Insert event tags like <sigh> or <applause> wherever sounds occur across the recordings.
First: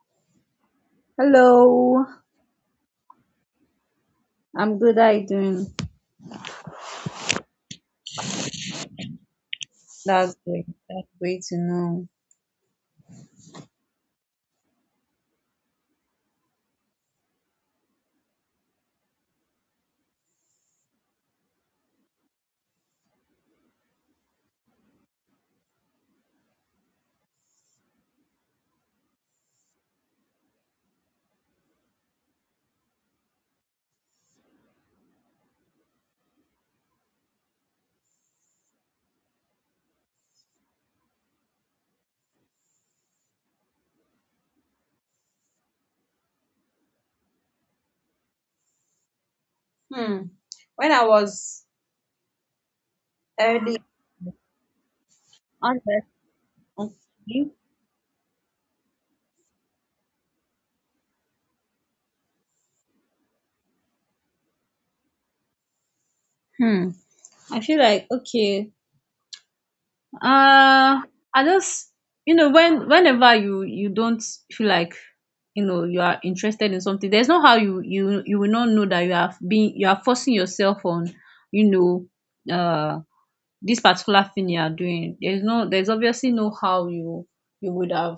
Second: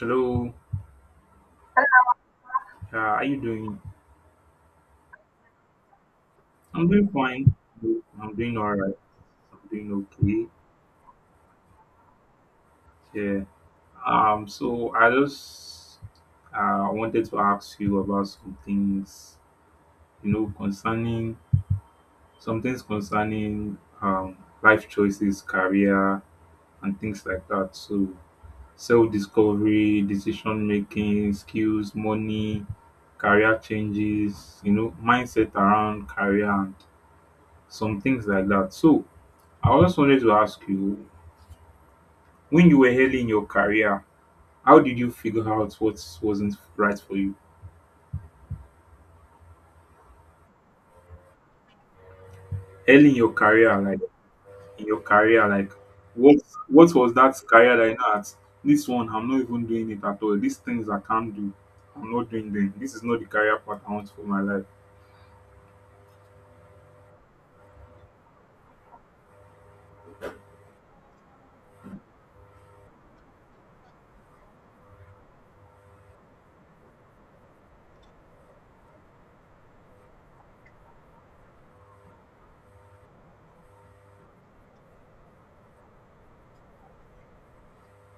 Hello, Hello, how are you doing? I'm good. How you doing? I'm doing fine. I'm doing all right. I'm doing That's okay. great. That's great to know. Yeah. So I just wanted to ask you about some things, concerning some things concerning life choices, career, and things like that. So self-discovery, decision making, skills, money, career changes, mindset around career and some things like that. So I just wanted to ask you, when you were early in your career, how did you figure out what wasn't right for you? Hmm. When I was Early in your career, early like in your career, like on what what was that the career that you know at this one I'm not even doing it at all. These things I can't do. I'm not doing them. This is not the career path I want for my life. hmm, I feel like okay. Uh, I just you know whenever you don't feel like you know you are interested in something, there's no how you will not know that you have been you are forcing yourself on you know uh this particular thing you are doing there's obviously no how you would have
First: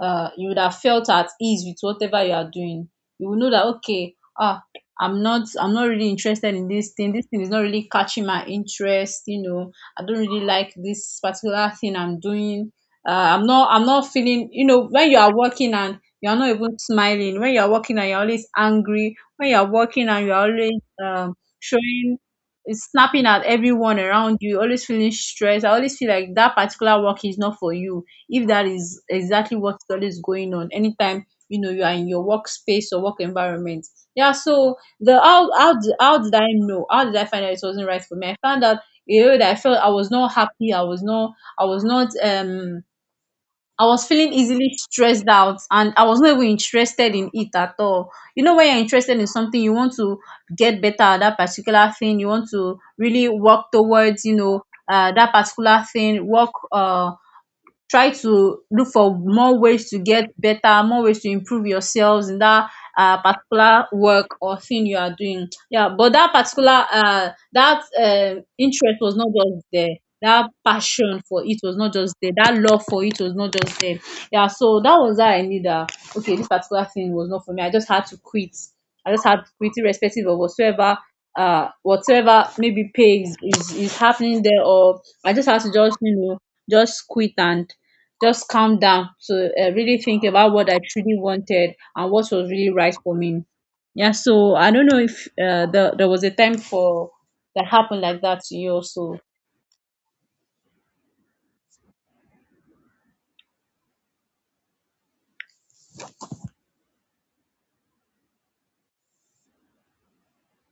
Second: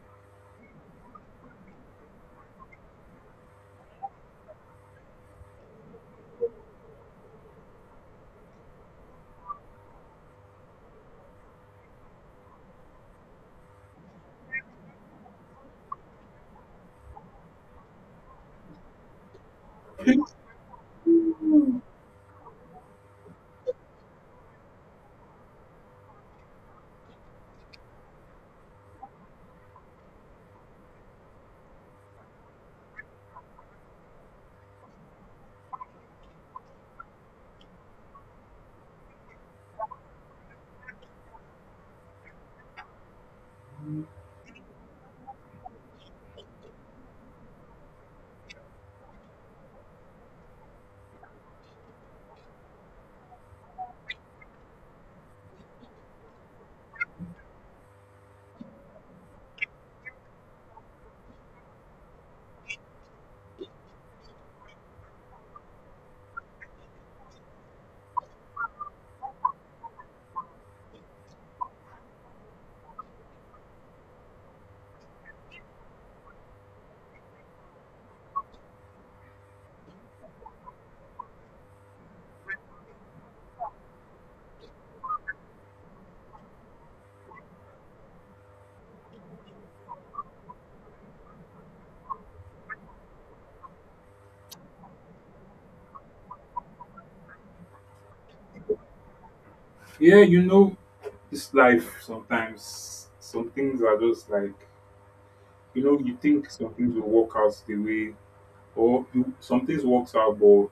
you would have felt at ease with whatever you are doing. You will know that okay ah, I'm not really interested in this thing. This thing is not really catching my interest. You know, I don't really like this particular thing I'm doing. I'm not feeling you know when you are working and you are not even smiling when you are working and you're always angry when you are working and you're <laughs> always showing it's snapping at everyone around you, always feeling stressed. I always feel like that particular work is not for you. If that is exactly what is always going on, anytime you know you are in your workspace or work environment. Yeah, so the how did I know? How did I find out it wasn't right for me? I found out, you know, that I felt I was not happy. I was not I was not um I was feeling easily stressed out and I was not even interested in it at all. You know, when you're interested in something, you want to get better at that particular thing. You want to really work towards, you know, that particular thing, work try to look for more ways to get better, more ways to improve yourselves in that particular work or thing you are doing. Yeah, but that particular that interest was not just there. That passion for it was not just there. That love for it was not just there. Yeah, so that was that I need. Okay, this particular thing was not for me. I just had to quit. I just had to quit, irrespective of whatsoever whatever maybe pay is happening there, or I just had to just you know just quit and just calm down to really think about what I truly wanted and what was really right for me. Yeah, so I don't know if there was a time for that happened like that to you also. Yeah, you know, it's life sometimes. Some things are just like you know, you think some things will work out the way. Or you, some things works out, but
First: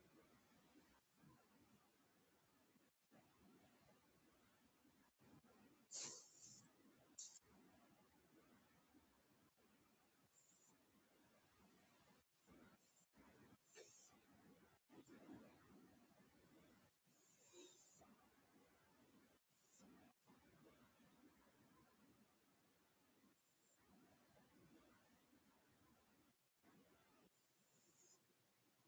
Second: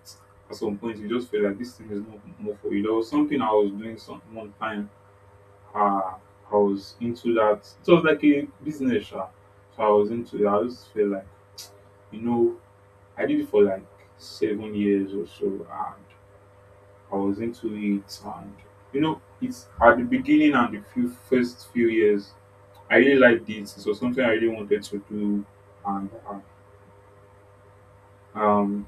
at some point you just feel like this thing is not more for you. There was something I was doing some one time. Uh, I was into that. It was like a business, sha. So I was into it. I just feel like you know I did it for like 7 years or so, and I was into it. And you know, it's at the beginning and the few first few years, I really liked it. It was something I really wanted to do, and um,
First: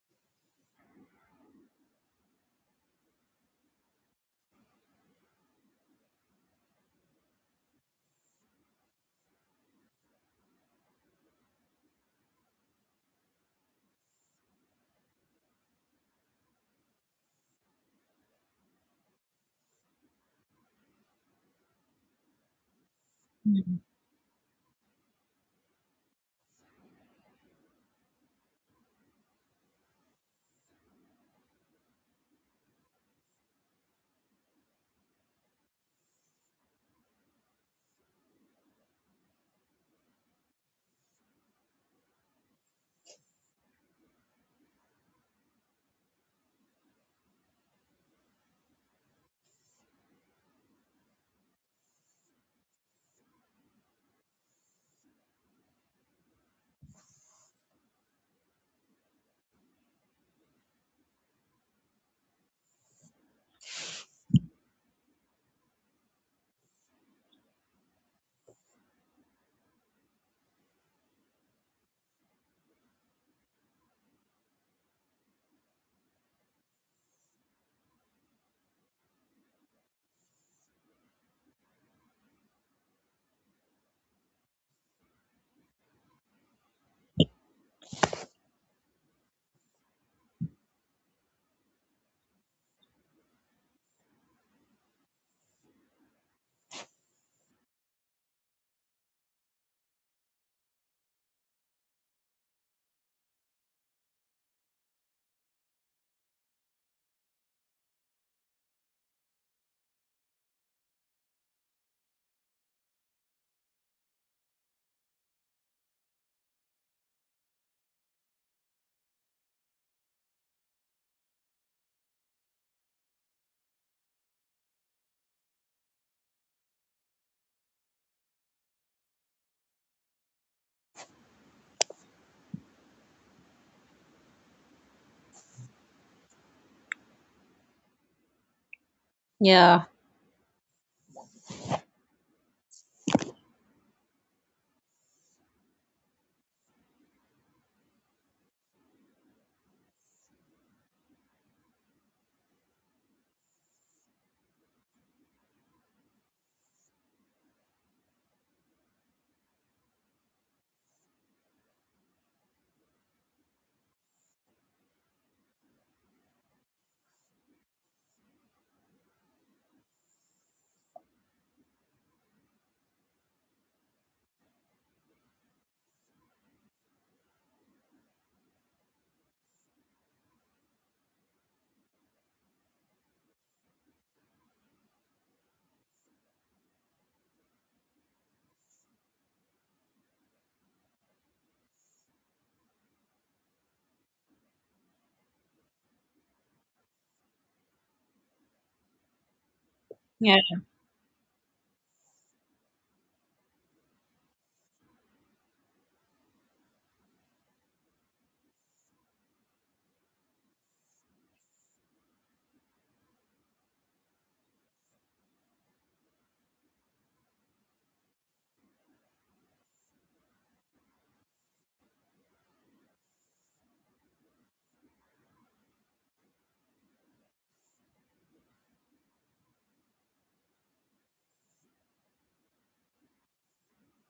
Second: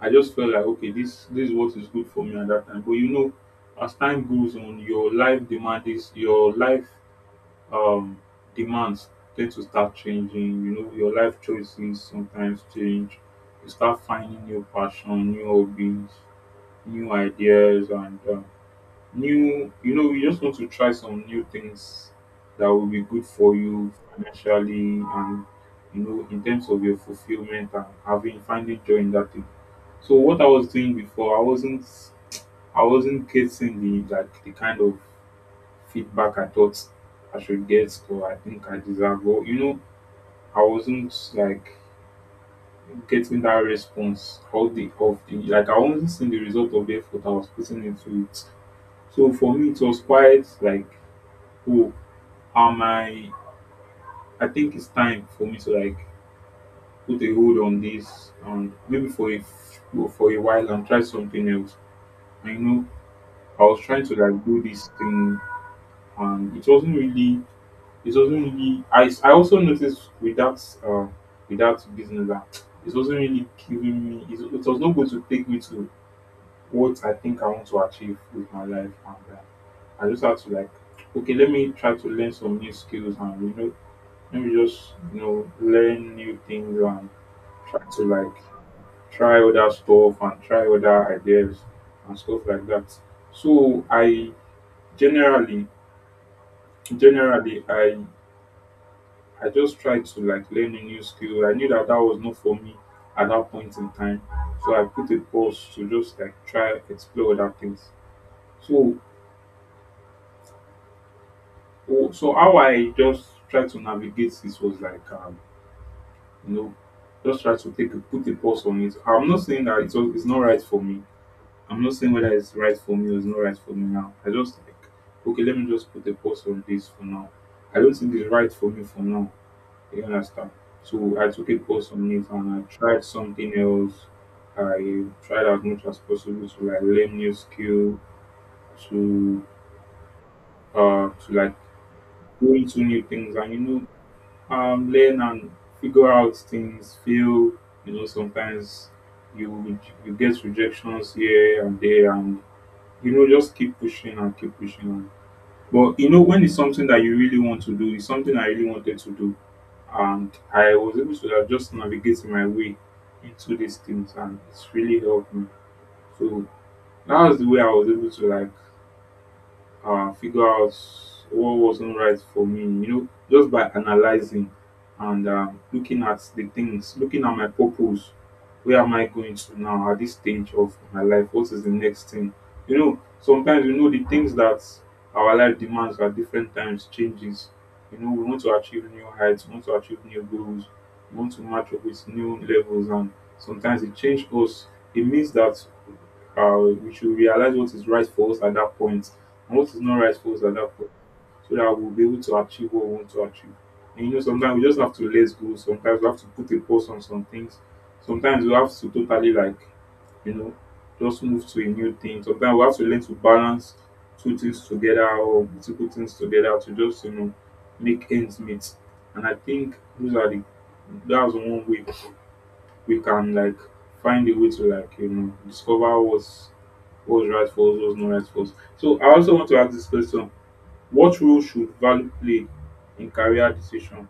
I just felt like okay this is what is good for me at that time. But you know, as time goes on, your life demand is your life um demands tend to start changing. You know, your life choices sometimes change. You start finding new passion, new hobbies, new ideas, and new you know you just want to try some new things that will be good for Mhm. you financially and you know in terms of your fulfillment and having finding joy in that thing. So what I was doing before I wasn't, I wasn't getting the like the kind of feedback I thought I should get or I think I deserve or you know I wasn't like getting that response of the like I wasn't seeing the result of the effort I was putting into it. So for me it was quite like who am I? I think it's time for me to like put a hold on this and maybe for a well, for a while and try something else. I know I was trying to like do this thing and it wasn't really, it wasn't really, I also noticed with that business that it wasn't really giving me it, it was not going to take me to what I think I want to achieve with my life, and I just had to like okay let me try to learn some new skills and you know maybe just you know learn new things and try to like try other stuff and try other ideas and stuff like that. So I generally generally I just try to like learn a new skill. I knew that that was not for me at that point in time, so I put a pause to just like try explore other things. So so how I just try to navigate this was like you know, just try to take a, put a pause on it. I'm not saying that it's not right for me. I'm not saying whether it's right for me or it's not right for me now. I just like, okay, let me just put a pause on this for now. I don't think it's right for me for now. You understand? So I took a pause on it and I tried something else. I tried as much as possible to like learn new skill, to Yeah, to like go into new things and you know learn and figure out things, fail. You know, sometimes you you get rejections here and there, and you know, just keep pushing. And, but you know, when it's something that you really want to do, it's something I really wanted to do, and I was able to like, just navigate my way into these things, and it's really helped me. So that was the way I was able to like figure out what wasn't right for me, you know, just by analyzing and looking at the things, looking at my purpose. Where am I going to now at this stage of my life? What is the next thing? You know, sometimes you know the things that our life demands at different times changes. You know, we want to achieve new heights, we want to achieve new goals, we want to match up with new levels, and sometimes it changes us. It means that uh, we should realize what is right for us at that point and what is not right for yeah. us at that point so that we'll be able to achieve what we want to achieve. And you know, sometimes we just have to let go. Sometimes we have to put a pause on some things. Sometimes we have to totally like, you know, just move to a new thing. Sometimes we have to learn to balance two things together or multiple things together to just you know make ends meet. And I think those are the that's one way we can like find a way to like you know discover what's right for us, what's not right for us. So I also want to ask this question: what role should value play in career decision?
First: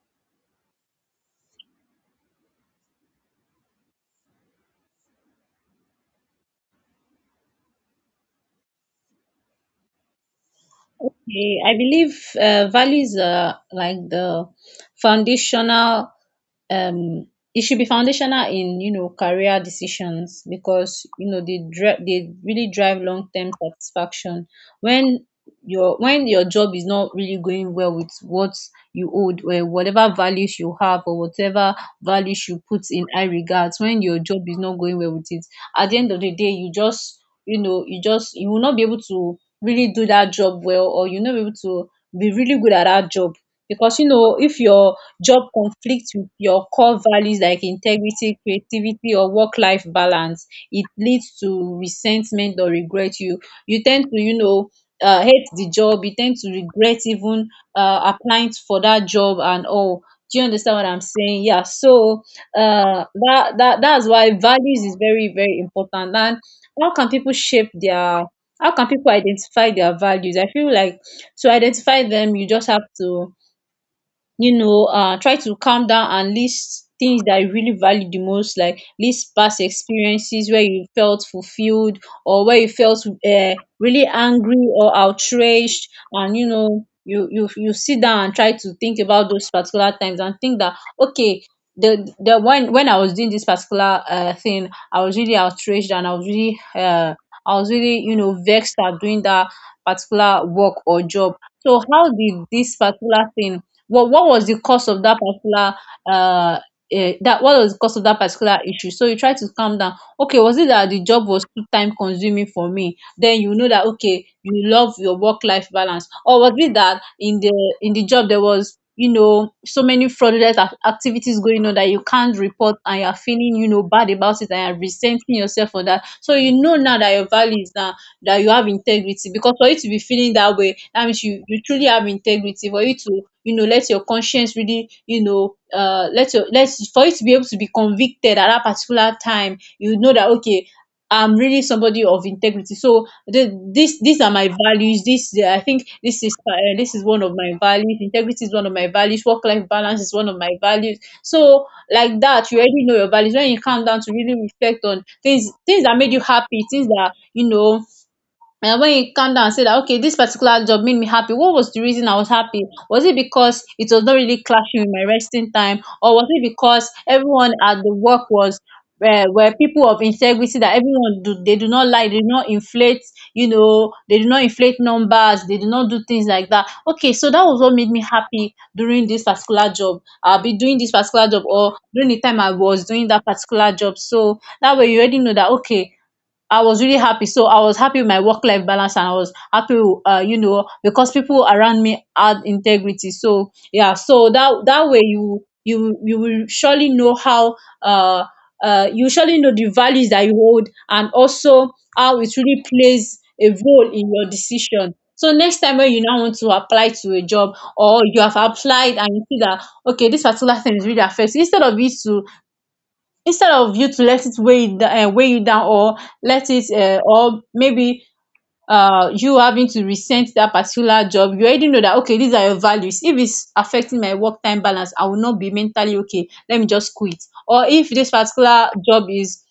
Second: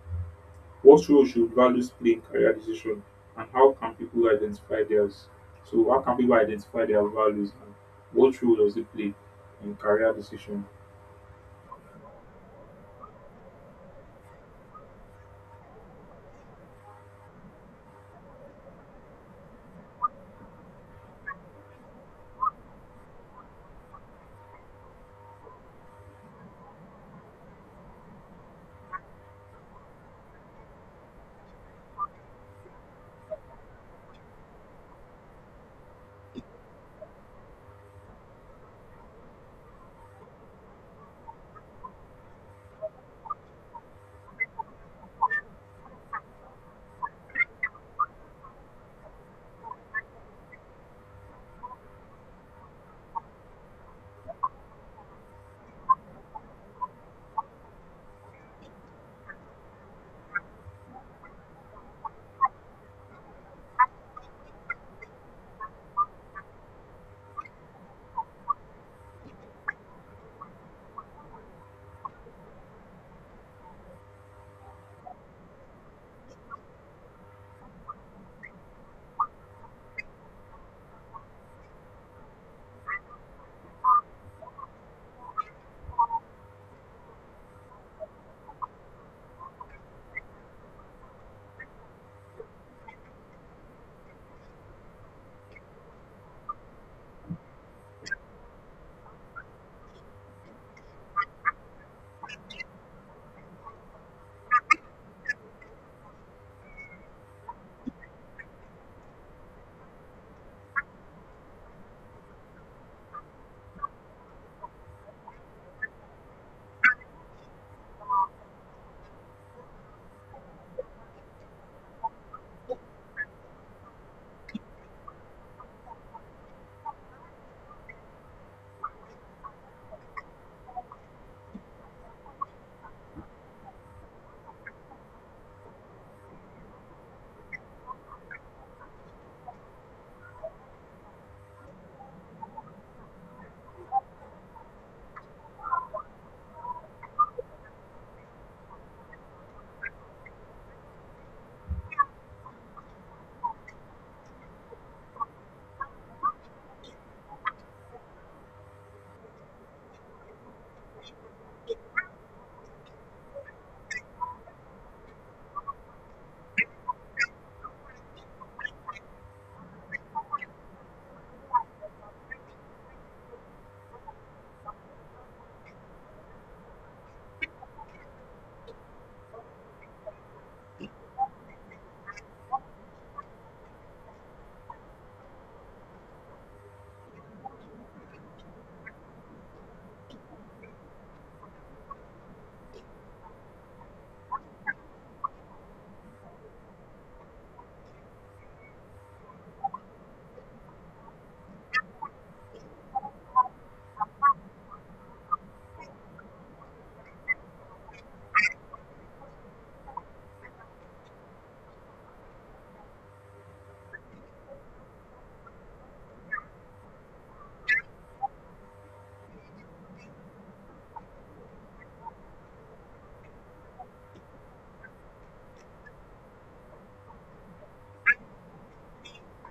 What role should values play in career decision, and how can people identify theirs? So how can people identify their values, and what role does it play in career decision? Okay, I believe values are like the foundational. Um, it should be foundational in you know career decisions because you know they they really drive long term satisfaction. When when your job is not really going well with what you hold or whatever values you have or whatever values you put in high regards, when your job is not going well with it, at the end of the day, you just you know you just you will not be able to really do that job well, or you are not able to be really good at that job, because you know if your job conflicts with your core values like integrity, creativity, or work life balance, it leads to resentment or regret. You tend to you know hate the job. You tend to regret even applying for that job and all. Do you understand what I'm saying? Yeah, so that that's why values is very very important. And how can people shape their how can people identify their values? I feel like to identify them, you just have to you know, try to calm down and list things that you really value the most, like list past experiences where you felt fulfilled or where you felt really angry or outraged. And you know, you sit down and try to think about those particular times and think that okay. The when I was doing this particular thing, I was really outraged and I was really you know vexed at doing that particular work or job. So how did this particular thing well, what was the cause of that particular uh, that what was the cause of that particular issue? So you try to calm down. Okay, was it that the job was too time consuming for me? Then you know that okay, you love your work life balance. Or was it that in the job there was you know so many fraudulent activities going on that you can't report and you're feeling you know bad about it and you're resenting yourself for that, so you know now that your values now that you have integrity, because for you to be feeling that way that means you you truly have integrity. For you to you know let your conscience really you know let your let for you to be able to be convicted at that particular time, you know that okay, I'm really somebody of integrity. So these are my values. This yeah, I think this is one of my values. Integrity is one of my values. Work life balance is one of my values. So like that you already know your values when you calm down to really reflect on things, things that made you happy, things that you know. And when you calm down and say that okay, this particular job made me happy, what was the reason I was happy? Was it because it was not really clashing with my resting time, or was it because everyone at the work was were people of integrity, that everyone do they do not lie, they do not inflate, you know, they do not inflate numbers, they do not do things like that. Okay, so that was what made me happy during this particular job. I'll be doing this particular job or during the time I was doing that particular job. So that way you already know that okay, I was really happy. So I was happy with my work life balance and I was happy, you know, because people around me had integrity. So yeah, so that that way you will surely know how uh you surely know the values that you hold and also how it really plays a role in your decision. So next time when you now want to apply to a job, or you have applied and you see that okay this particular thing is really affecting, instead of you to instead of you to let it weigh you, weigh you down, or let it or maybe you having to resent that particular job, you already know that okay these are your values. If it's affecting my work time balance, I will not be mentally okay, let me just quit. Or if this particular job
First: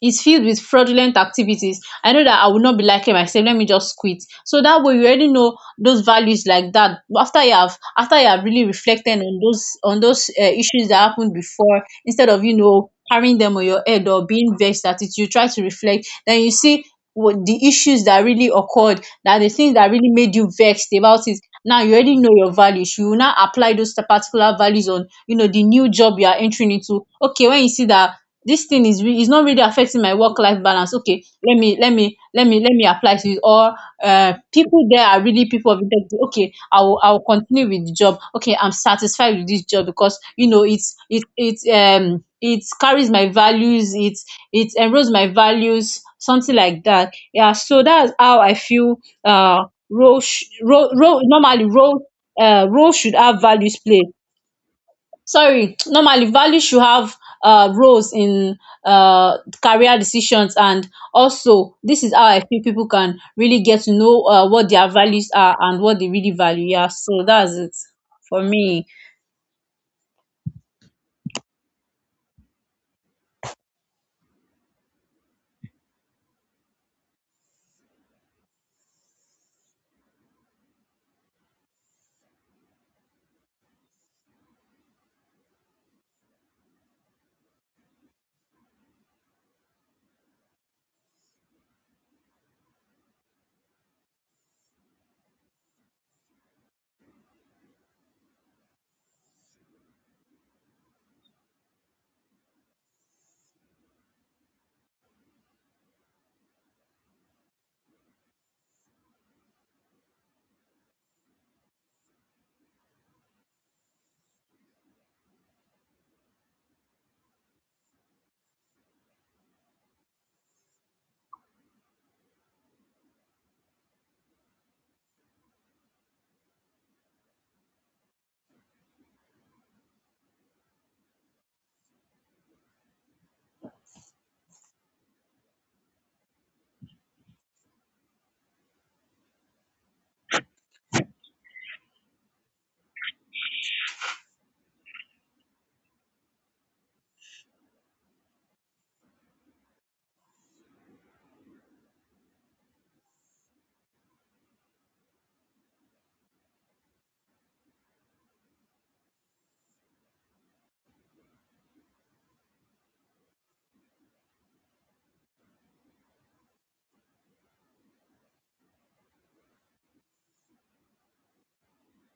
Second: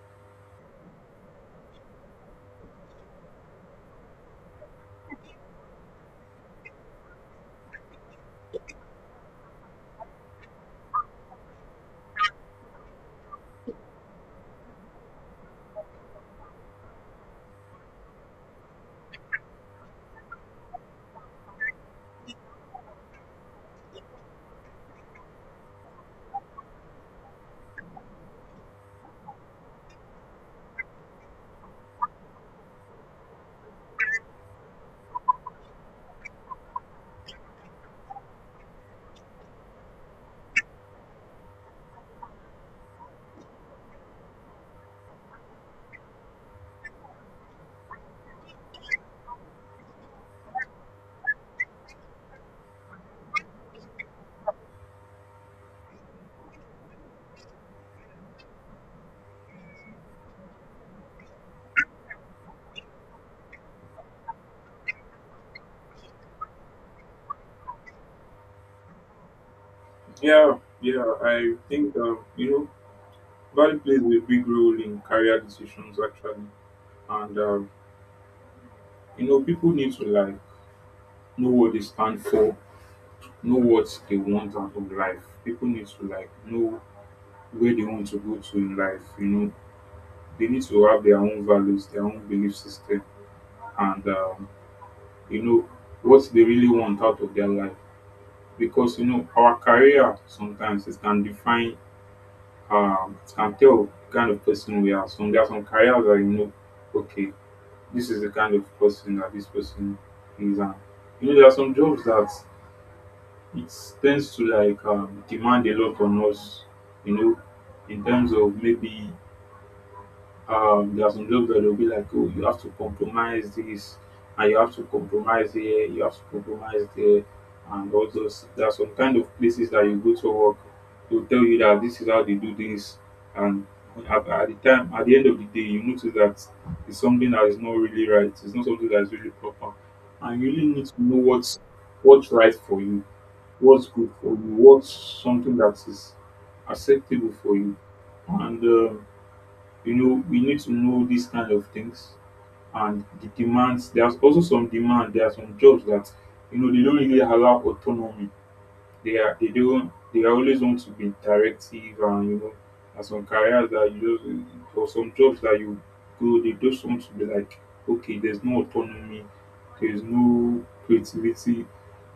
is filled with fraudulent activities, I know that I will not be liking myself, let me just quit. So that way you already know those values like that. After you have after you have really reflected on those issues that happened before, instead of you know carrying them on your head or being vexed at it, you try to reflect, then you see what the issues that really occurred, that the things that really made you vexed about it. Now you already know your values. You will now apply those particular values on you know the new job you are entering into. Okay, when you see that this thing is is not really affecting my work life balance, okay let me apply to it. Or people there are really people of integrity, okay, I will continue with the job. Okay, I'm satisfied with this job because you know it's it carries my values. It enrolls my values, something like that. Yeah, so that's how I feel. uh role sh- role, role normally role role should have values play, sorry, normally value should have roles in career decisions. And also this is how I feel people can really get to know what their values are and what they really value. Yeah, so that's it for me. Yeah, yeah, I think you know value plays a big role in career decisions actually, and you know people need to like know what they stand for, know what they want out of life. People need to like know where they want to go to in life. You know, they need to have their own values, their own belief system, and you know what they really want out of their life. Because you know our career sometimes it can define, it can tell the kind of person we are. So there are some careers that you know, okay, this is the kind of person that this person is, and you know there are some jobs that it tends to like demand a lot on us, you know, in terms of maybe there are some jobs that they'll be like, oh, you have to compromise this, and you have to compromise here, you have to compromise there, and all those. There are some kind of places that you go to work, they'll tell you that this is how they do this, and at the time, at the end of the day, you notice that it's something that is not really right. It's not something that is really proper, and you really need to know what's right for you, what's good for you, what's something that is acceptable for you, and. You know we need to know these kind of things and the demands there's also some demand there are some jobs that you know they don't really allow autonomy they are they do they always want to be interactive and you know and some careers that you just or some jobs that you go they just want to be like okay there's no autonomy there's no creativity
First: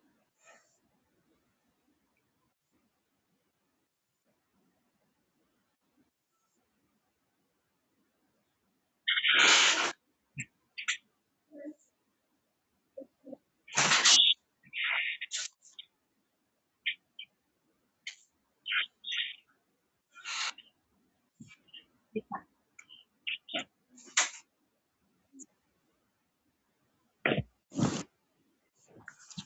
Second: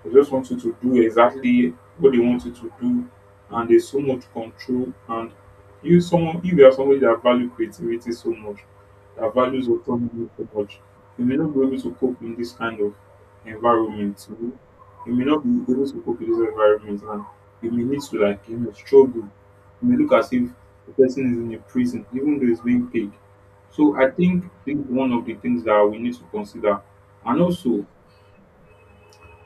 they just want you to do exactly what they want you to do and there's so much control and you someone if you are somebody that value creativity so much that values autonomy so much you may not be able to cope in this kind of environment, you may not be able to cope with this environment, and you may need to like you know struggle. It may look as if the person is in a prison, even though it's being paid. So I think this is one of the things that we need to consider. And also,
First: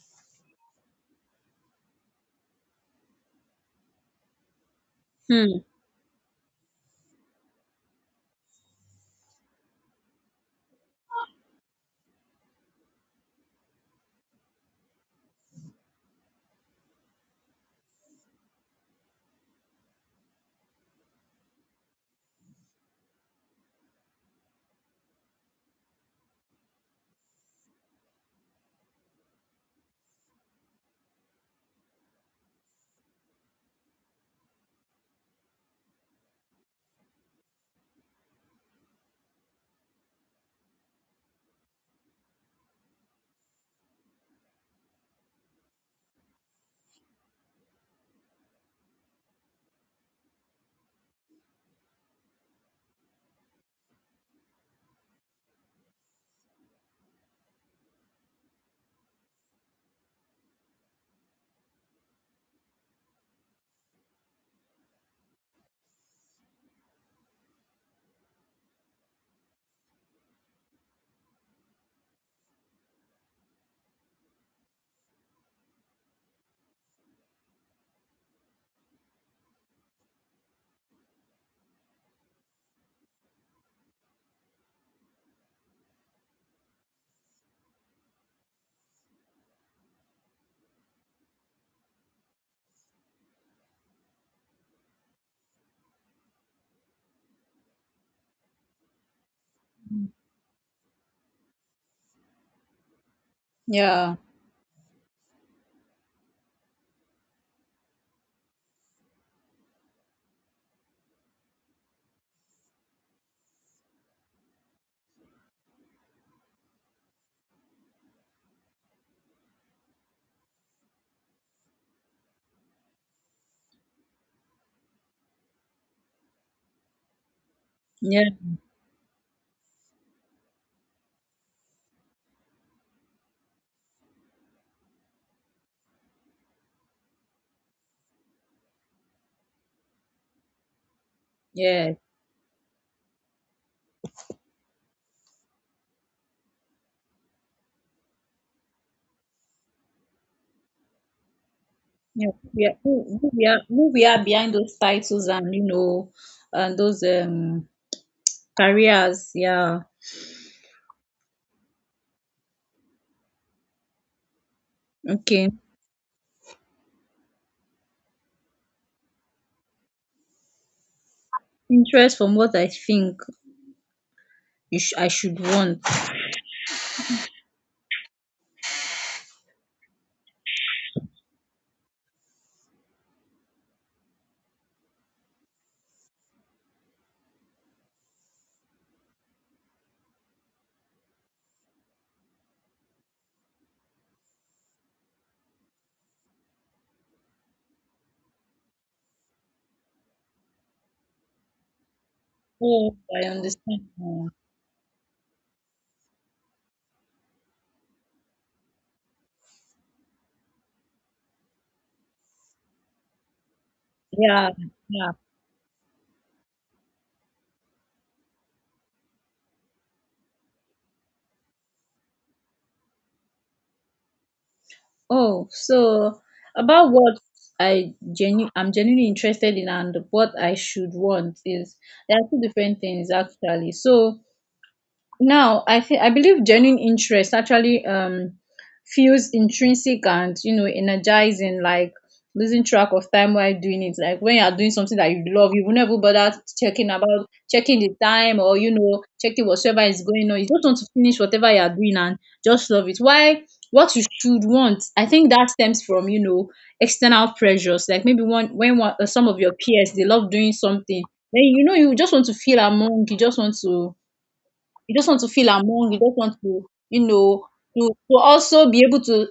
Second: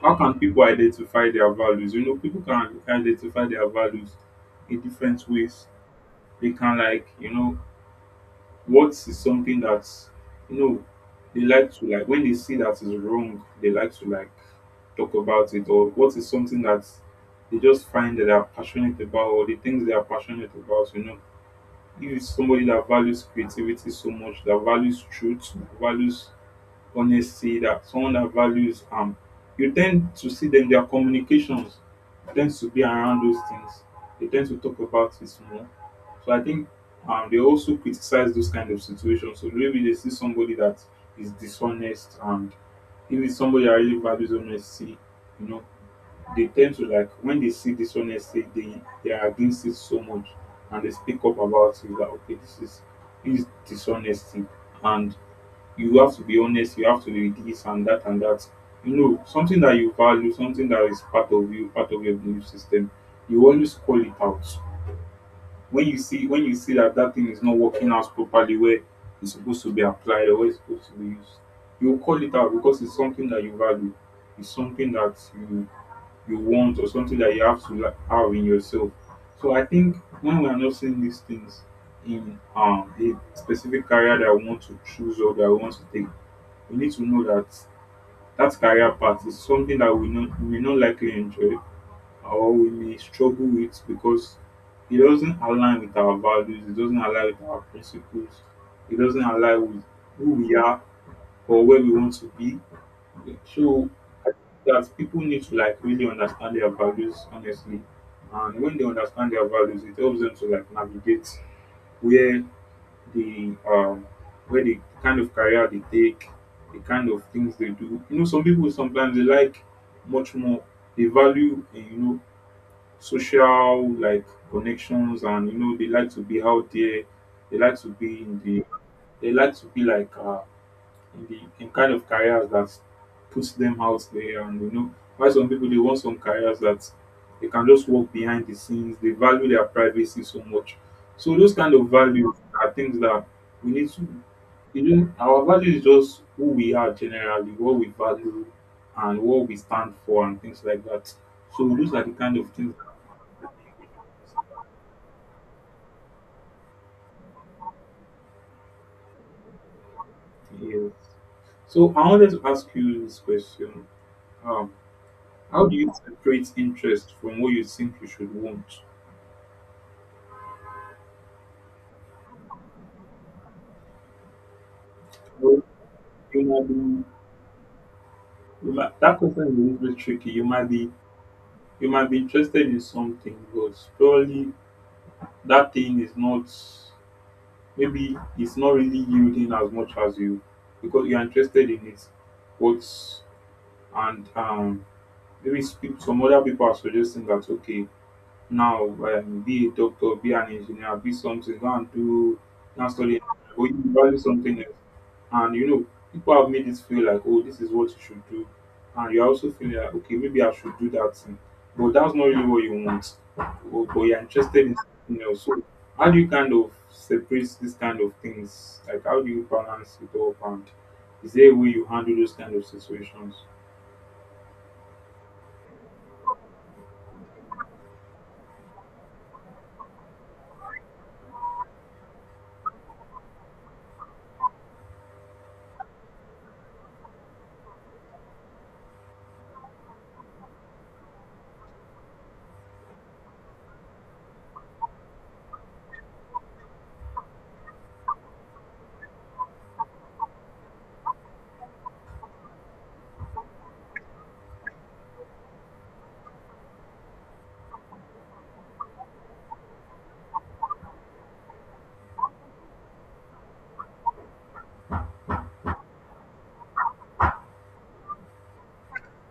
how can people identify their values? You know, people can identify their values in different Hmm. ways. They can like, you know, what is something that you know they like to like when they see that is wrong, they like to like talk about it, or what is something that they just find that they are passionate about, or the things they are passionate about. You know, if it's somebody that values creativity so much, that values truth, that values honesty, that someone that values you tend to see them their communications tends to be around those things. They tend to talk about it more. So I think they also criticize those kind of situations. So maybe they see somebody that is dishonest, and if it's somebody that really values honesty, you know, they tend to like when they see dishonesty, they are against it so much and they speak up about it. Like, okay, this is dishonesty and you have to be honest, you have to be this and that and that. You know, something that you value, something that is part of you, part of your belief system, you always call it out when you see that that thing is not working out properly where it's supposed to be applied or where it's supposed to be used. You call it out because it's something that you value, it's something that you want or something that you have to, like, have in yourself. So I think when we are not seeing these things in a specific career that I want to choose or that I want to take, we need to know that that career path is something that we may not likely enjoy or we may struggle with, because it doesn't align with our values, it doesn't align with our principles, it doesn't align with who we are or where we want to be. So Yeah, I think that people need to, like, really understand their values honestly. And when they understand their values, it helps them to, like, navigate where the where they the kind of career they take, the kind of things they do. You know, some people sometimes they like much more, they value you know, social, like, connections, and you know they like to be out there, they like to be yeah, in the, they like to be like in the in kind of careers that puts them out there. And you know, why some people they want some careers that they can just work behind the scenes, they value their privacy so much. So those kind of yeah, values are things that we need to, you know, our value is just who we are, generally what we value and what we stand for and things like that. So those are the yeah, kind of we things are, that. Who we are, who we are behind those titles, and you know and those careers. Yeah. Yes. So I wanted to ask you this question. um Okay, how do you separate interest from what you think you should want? interest from what I think I should Well, want. you might be, you might, that question is a little bit tricky. You might be interested in something, but probably that thing is not, maybe it's not really yielding as much as you, because you are interested in it. But and maybe speak some other people are suggesting that, okay, now be a doctor, be an engineer, be something, go and do, go Oh, and study, I but understand. you value something else. And you know, people have made it feel like, oh, this is what you should do, and you're also feeling like, okay, maybe I should do that thing, but that's not really what you want, or, but you're Yeah, interested in yeah. something else. So how do you kind of separate these kind of things, like how do you balance it up, and is there a way you handle those kind of situations? Oh, so about what I genu I'm genuinely interested in and what I should want is there are two different things actually. So now, I think I believe genuine interest actually feels intrinsic and you know energizing. Like losing track of time while doing it. Like when you are doing something that you love, you will never bother checking the time, or you know, checking whatsoever is going on. You just want to finish whatever you are doing and just love it. Why? What you should want, I think that stems from you know external pressures. Like maybe one when one, some of your peers they love doing something, then you know you just want to feel among, you just want to feel among, you just want to, you know, to also be able to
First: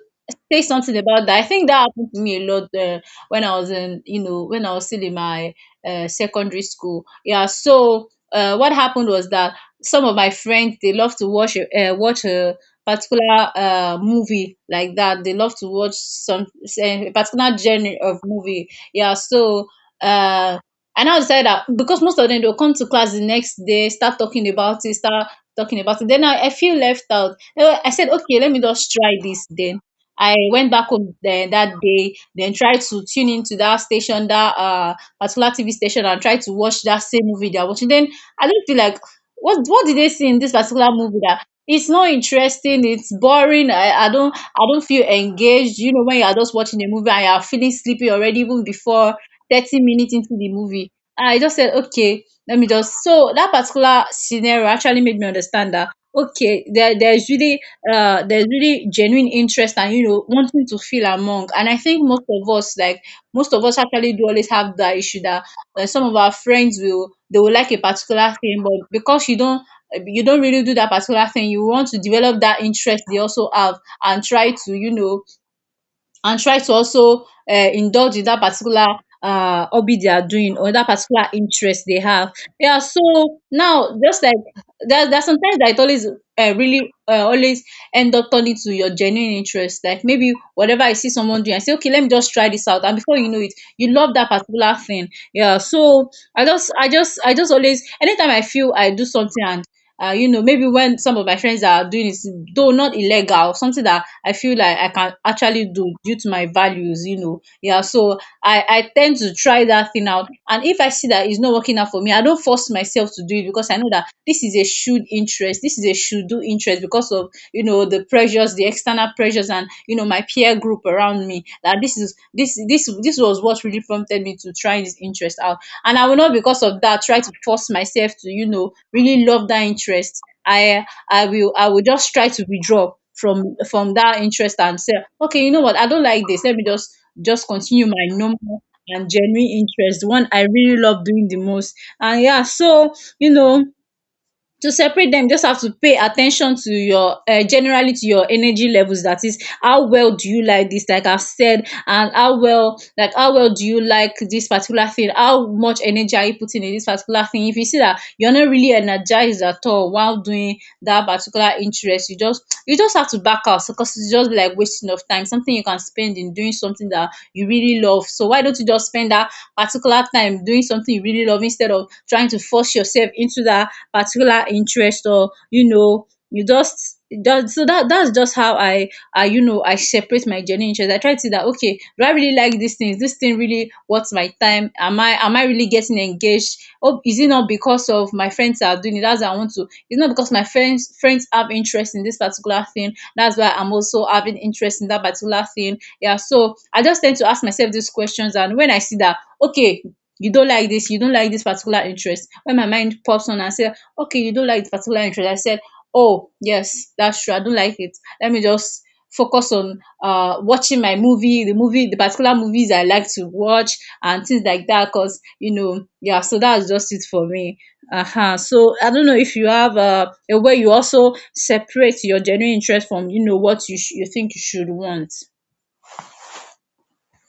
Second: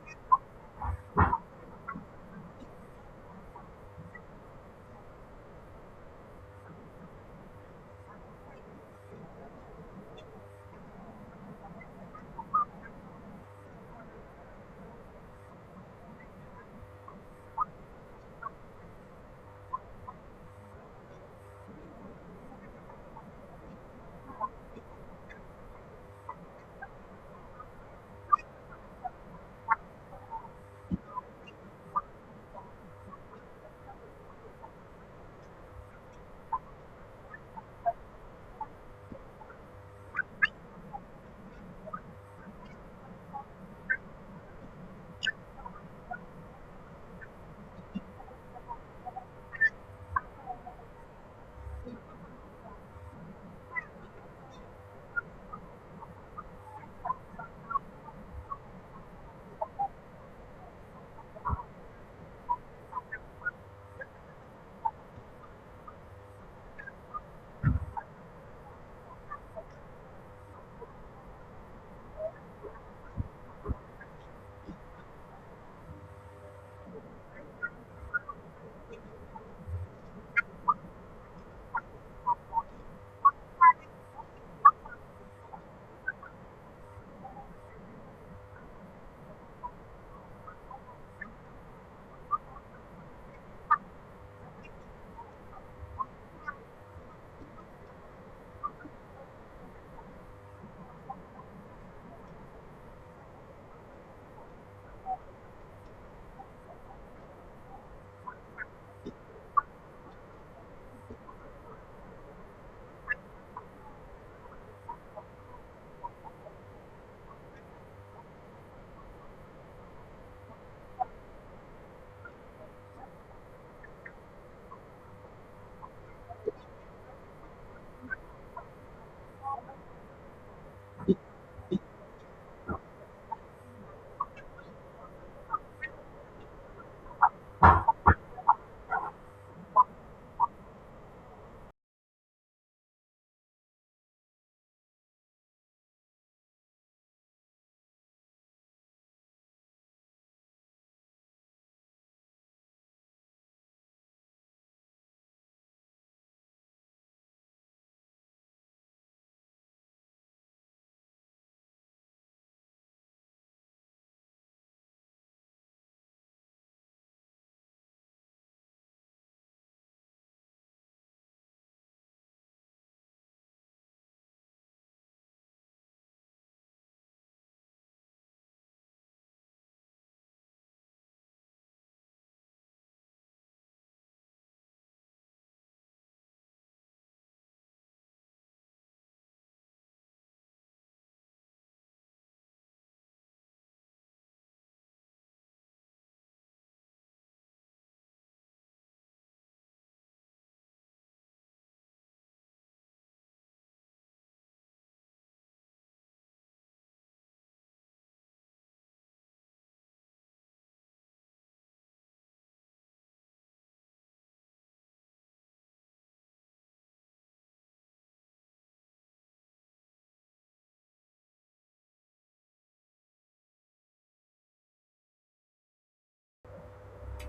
say something about that. I think that happened to me a lot, when I was in, you know, when I was still in my secondary school. Yeah, so what happened was that some of my friends they love to watch watch a particular movie like that. They love to watch some a particular genre of movie. Yeah, so uh, and I now decided that because most of them they'll come to class the next day, start talking about it, Then I feel left out. I said, okay, let me just try this then. I went back home then that day, then tried to tune into that station, that particular TV station, and tried to watch that same movie they're watching. Then I don't feel like what did they see in this particular movie, that it's not interesting, it's boring. I don't feel engaged. You know, when you are just watching a movie and you are feeling sleepy already even before 30 minutes into the movie. I just said, okay, let me just so that particular scenario actually made me understand that okay, there's really there's really genuine interest and you know wanting to feel among. And I think most of us like most of us actually do always have that issue that, some of our friends will they will like a particular thing, but because you don't really do that particular thing, you want to develop that interest they also have, and try to, you know, and try to also indulge in that particular hobby they are doing or that particular interest they have. Yeah, so now, just like there are sometimes that it always really always end up turning to your genuine interest. Like maybe whatever I see someone doing, I say, okay, let me just try this out. And before you know it, you love that particular thing. Yeah. So I just always, anytime I feel I do something, and you know, maybe when some of my friends are doing it, though not illegal, something that I feel like I can actually do due to my values, you know. Yeah, so I tend to try that thing out. And if I see that it's not working out for me, I don't force myself to do it, because I know that this is a should interest, this is a should do interest, because of, you know, the pressures, the external pressures, and, you know, my peer group around me. That this is this was what really prompted me to try this interest out, and I will not, because of that, try to force myself to, you know, really love that interest. I will just try to withdraw from that interest, and say, okay, you know what, I don't like this, let me just continue my normal and genuine interest, the one I really love doing the most. And yeah, so, you know, to separate them, just have to pay attention to your, generally to your energy levels. That is, how well do you like this, like I've said, and how well do you like this particular thing, how much energy are you putting in this particular thing. If you see that you're not really energized at all while doing that particular interest, you just have to back out, because it's just like wasting of time, something you can spend in doing something that you really love. So why don't you just spend that particular time doing something you really love, instead of trying to force yourself into that particular interest. Or you know, you just that's just how I, you know, I separate my journey. Interest. I try to see that, okay, do I really like these things? This thing really worth my time? Am I really getting engaged? Oh, is it not because of my friends are doing it? That's why I want to. It's not because my friends have interest in this particular thing. That's why I'm also having interest in that particular thing. Yeah. So I just tend to ask myself these questions, and when I see that okay, you don't like this, you don't like this particular interest. When my mind pops on and say, okay, you don't like the particular interest. I said, oh, yes, that's true. I don't like it. Let me just focus on watching my movie, the particular movies I like to watch, and things like that because, you know. Yeah, so that's just it for me. Uh-huh. So I don't know if you have, a way you also separate your genuine interest from, you know, what you, you think you should want.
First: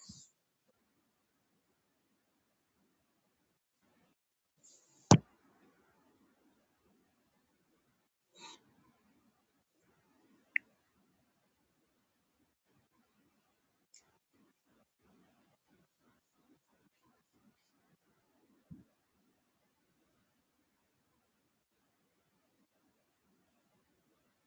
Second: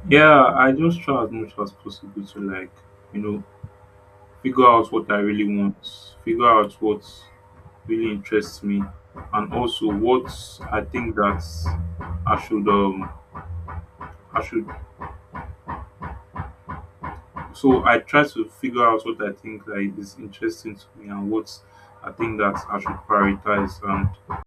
Yeah, I just try as much as possible to, like, you know, figure out what I really want, figure out what really interests me, and also what I think that I should um I should. So I try to figure out what I think, like, is interesting to me and what I think that I should prioritize. And